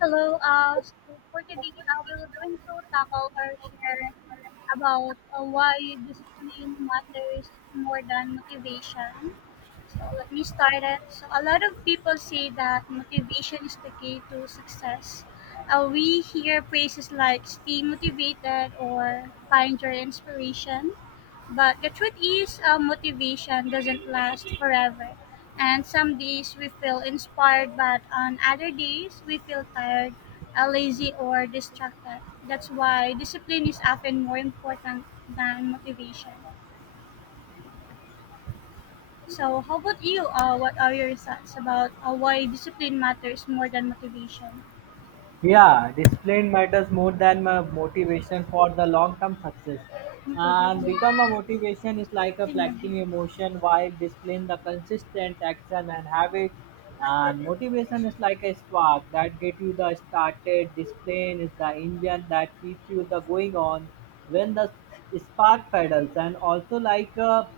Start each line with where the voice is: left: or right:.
left: Hello. So for today, we will going to tackle or share about why discipline matters more than motivation. So let me start it. So a lot of people say that motivation is the key to success. We hear phrases like "stay motivated" or "find your inspiration." But the truth is, motivation doesn't last forever. And some days we feel inspired, but on other days we feel tired, lazy, or distracted. That's why discipline is often more important than motivation. So, how about you? What are your thoughts about why discipline matters more than motivation?
right: Yeah, discipline matters more than my motivation for the long-term success.
left: Okay,
right: And
left: go
right: become
left: ahead.
right: a motivation is like a
left: Yun
right: collecting emotion while discipline the consistent action and habit. And motivation is like a spark that get you the started. Discipline is the engine that keeps you the going on when the spark pedals and also like a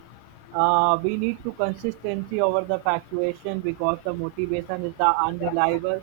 right: we need to consistency over the fluctuation because the motivation is the unreliable.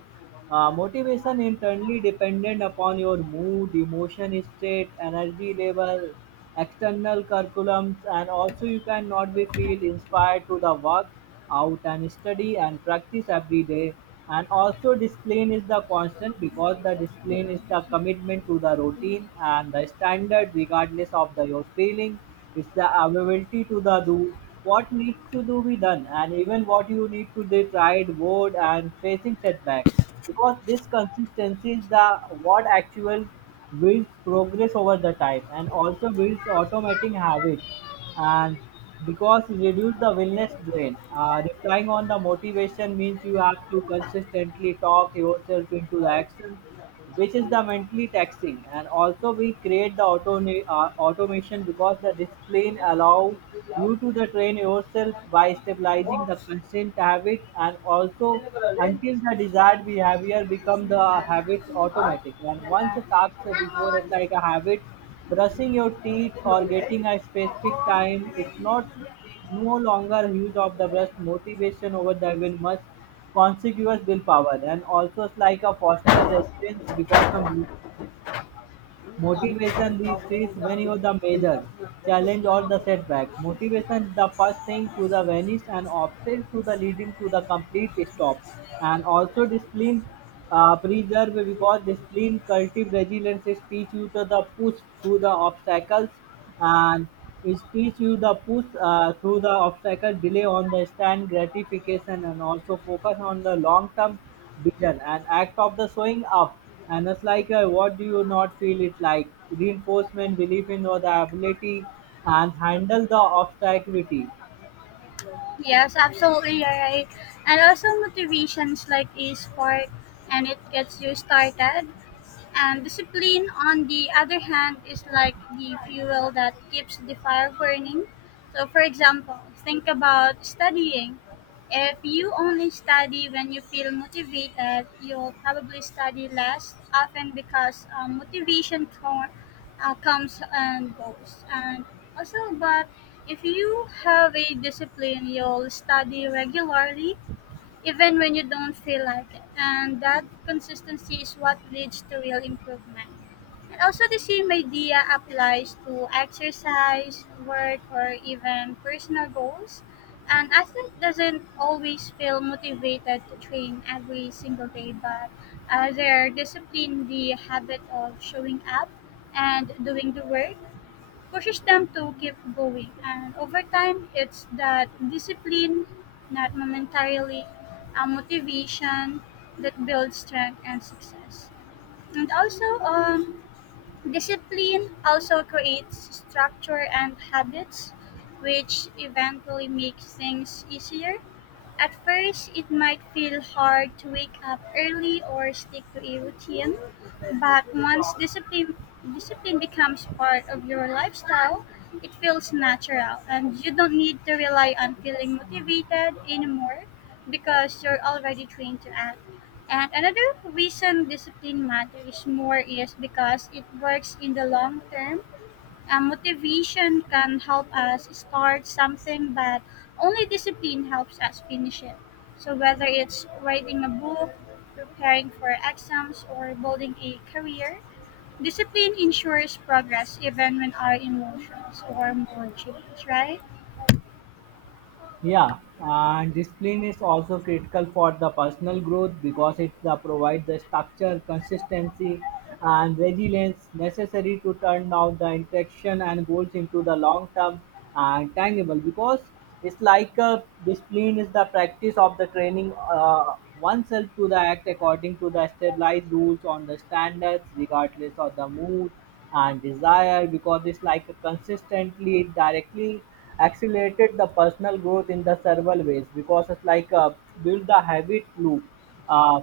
right: Motivation internally dependent upon your mood, emotion state, energy level, external curriculums, and also you cannot be feel inspired to the work out and study and practice every day and also discipline is the constant because the discipline is the commitment to the routine and the standard regardless of the your feeling. It's the availability to the do what needs to do be done and even what you need to be tried board and facing setback because this consistency is the what actual builds progress over the time and also builds automating habits and because reduce the wellness drain replying on the motivation means you have to consistently talk yourself into the action, which is the mentally taxing and also we create the auto automation because the discipline allow you to the train yourself by stabilizing the constant habit and also until the desired behavior become the habits automatic. And once a task before us like a habit brushing your teeth or
left: nga.
right: getting a specific time, its not no longer use of the brush motivation over the will much consequous willpower. And also it's like a foster resilience because of. Motivation reaches when you the major challenge or the setback. Motivation is the first thing to the vanish and often to the leading to the complete stop. And also discipline preserve because discipline cultivate resilience is teach you to the push through the obstacles, and it teach you the push through the obstacle delay on the stand gratification and also focus on the long term vision and act of the showing up. And it's like, what do you not feel it like? Reinforcement, belief in your the ability, and handle the obstacle.
left: Yes, absolutely you're right. And also motivations like a spark and it gets you started. And discipline, on the other hand, is like the fuel that keeps the fire burning. So, for example, think about studying. If you only study when you feel motivated, you'll probably study less often because motivation comes and goes. And also, but if you have a discipline, you'll study regularly even when you don't feel like it. And that consistency is what leads to real improvement. And also, the same idea applies to exercise, work, or even personal goals. An athlete doesn't always feel motivated to train every single day, but they're disciplined the habit of showing up and doing the work pushes them to keep going. And over time, it's that discipline, not momentarily, a motivation that builds strength and success. And also, discipline also creates structure and habits, which eventually makes things easier. At first, it might feel hard to wake up early or stick to a routine, but once discipline becomes part of your lifestyle, it feels natural and you don't need to rely on feeling motivated anymore because you're already trained to act. And another reason discipline matters more is because it works in the long term motivation can help us start something, but only discipline helps us finish it. So, whether it's writing a book, preparing for exams, or building a career, discipline ensures progress even when our emotions or mood change, right?
right: Yeah, and discipline is also critical for the personal growth because it provides the structure, consistency, and resilience necessary to turn out the interaction and goals into the long term and tangible. Because it's like discipline is the practice of the training oneself to the act according to the stabilized rules on the standards, regardless of the mood and desire because it's like a consistently directly accelerated the personal growth in the several ways because it's like build the habit loop. Uh,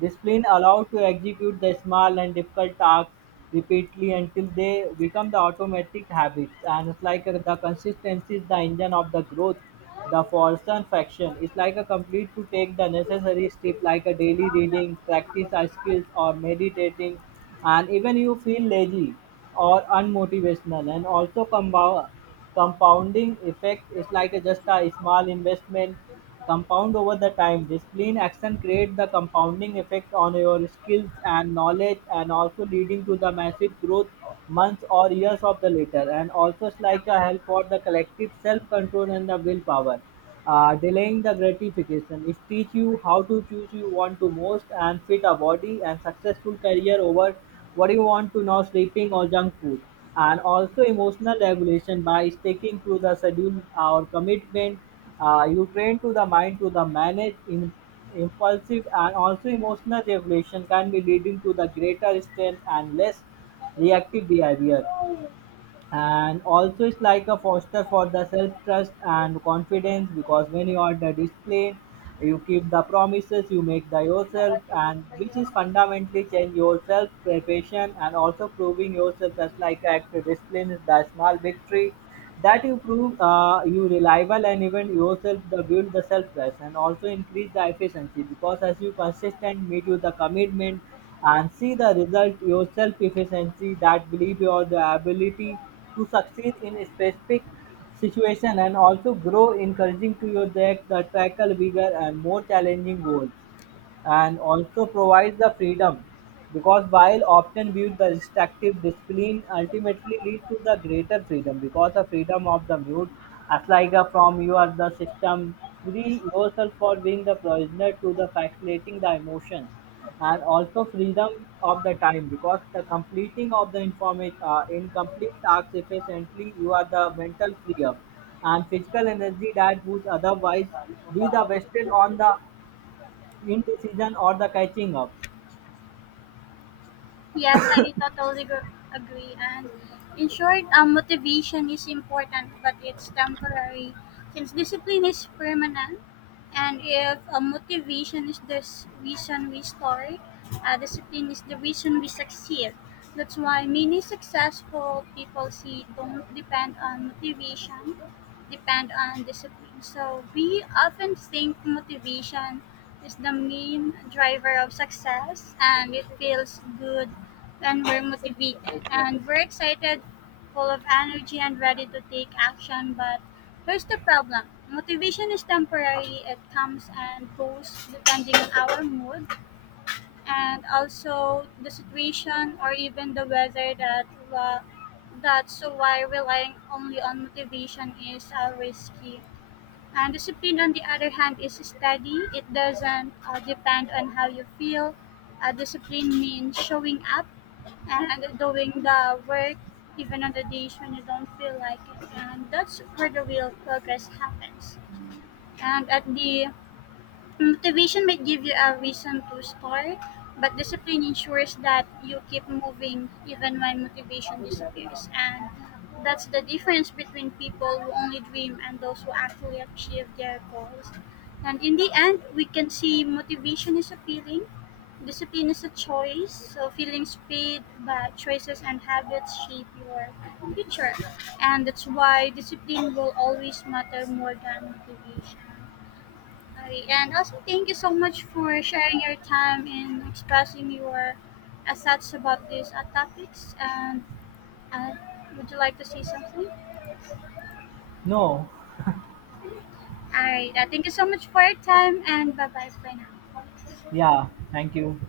right: Discipline allowed to execute the small and difficult tasks repeatedly until they become the automatic habits. And it's like the consistency is the engine of the growth. The Forson faction is like a complete to take the necessary step like a daily reading, practice our skills or meditating and even you feel lazy or unmotivational and also combine compounding effect is like a just a small investment compound over the time. Discipline action create the compounding effect on your skills and knowledge and also leading to the massive growth months or years of the later. And also it's like a help for the collective self-control and the willpower, delaying the gratification. It teach you how to choose you want to most and fit a body and successful career over what you want to know sleeping or junk food. And also emotional regulation by sticking to the schedule or commitment, you train to the mind to the manage in impulsive. And also emotional regulation can be leading to the greater strength and less reactive behavior. And also it's like a foster for the self trust and confidence because when you are the discipline, you keep the promises you make the yourself, and which is fundamentally change yourself preparation and also proving yourself as like act. Discipline is the small victory that you prove you reliable and even yourself the build the self trust and also increase the efficiency because as you consistent meet you the commitment and see the result your self efficiency that believe your the ability to succeed in a specific situation and also grow encouraging to your that the tackle bigger and more challenging goals. And also provides the freedom because while often viewed the restrictive discipline ultimately leads to the greater freedom because the freedom of the mute as like a from you are the system free yourself for being the prisoner to the facilitating the emotion. And also freedom of the time because the completing of the information, incomplete tasks efficiently, you are the mental free up and physical energy that would otherwise be the wasted on the indecision or the catching up.
left: Yes, agree. And in short, motivation is important, but it's temporary. Since discipline is permanent, and if motivation is the reason we start, discipline is the reason we succeed. That's why many successful people see don't depend on motivation, depend on discipline. So we often think motivation is the main driver of success, and it feels good and we're motivated and we're excited, full of energy and ready to take action. But here's the problem motivation is temporary, it comes and goes depending on our mood and also the situation or even the weather uh, that's why relying only on motivation is risky and discipline, on the other hand, is steady. It doesn't depend on how you feel. Discipline means showing up and doing the work even on the days when you don't feel like it. And that's where the real progress happens. And at the Motivation might give you a reason to start, but discipline ensures that you keep moving even when motivation disappears. And that's the difference between people who only dream and those who actually achieve their goals. And in the end, we can see motivation is a feeling, discipline is a choice. So feelings fade, but choices and habits shape your future. And that's why discipline will always matter more than motivation. Okay, and also thank you so much for sharing your time and expressing your thoughts about these topics. And uh, would you like to say something? All
right: No,
left: right, thank you so much for your time, and bye bye for now.
right: yeah, thank you.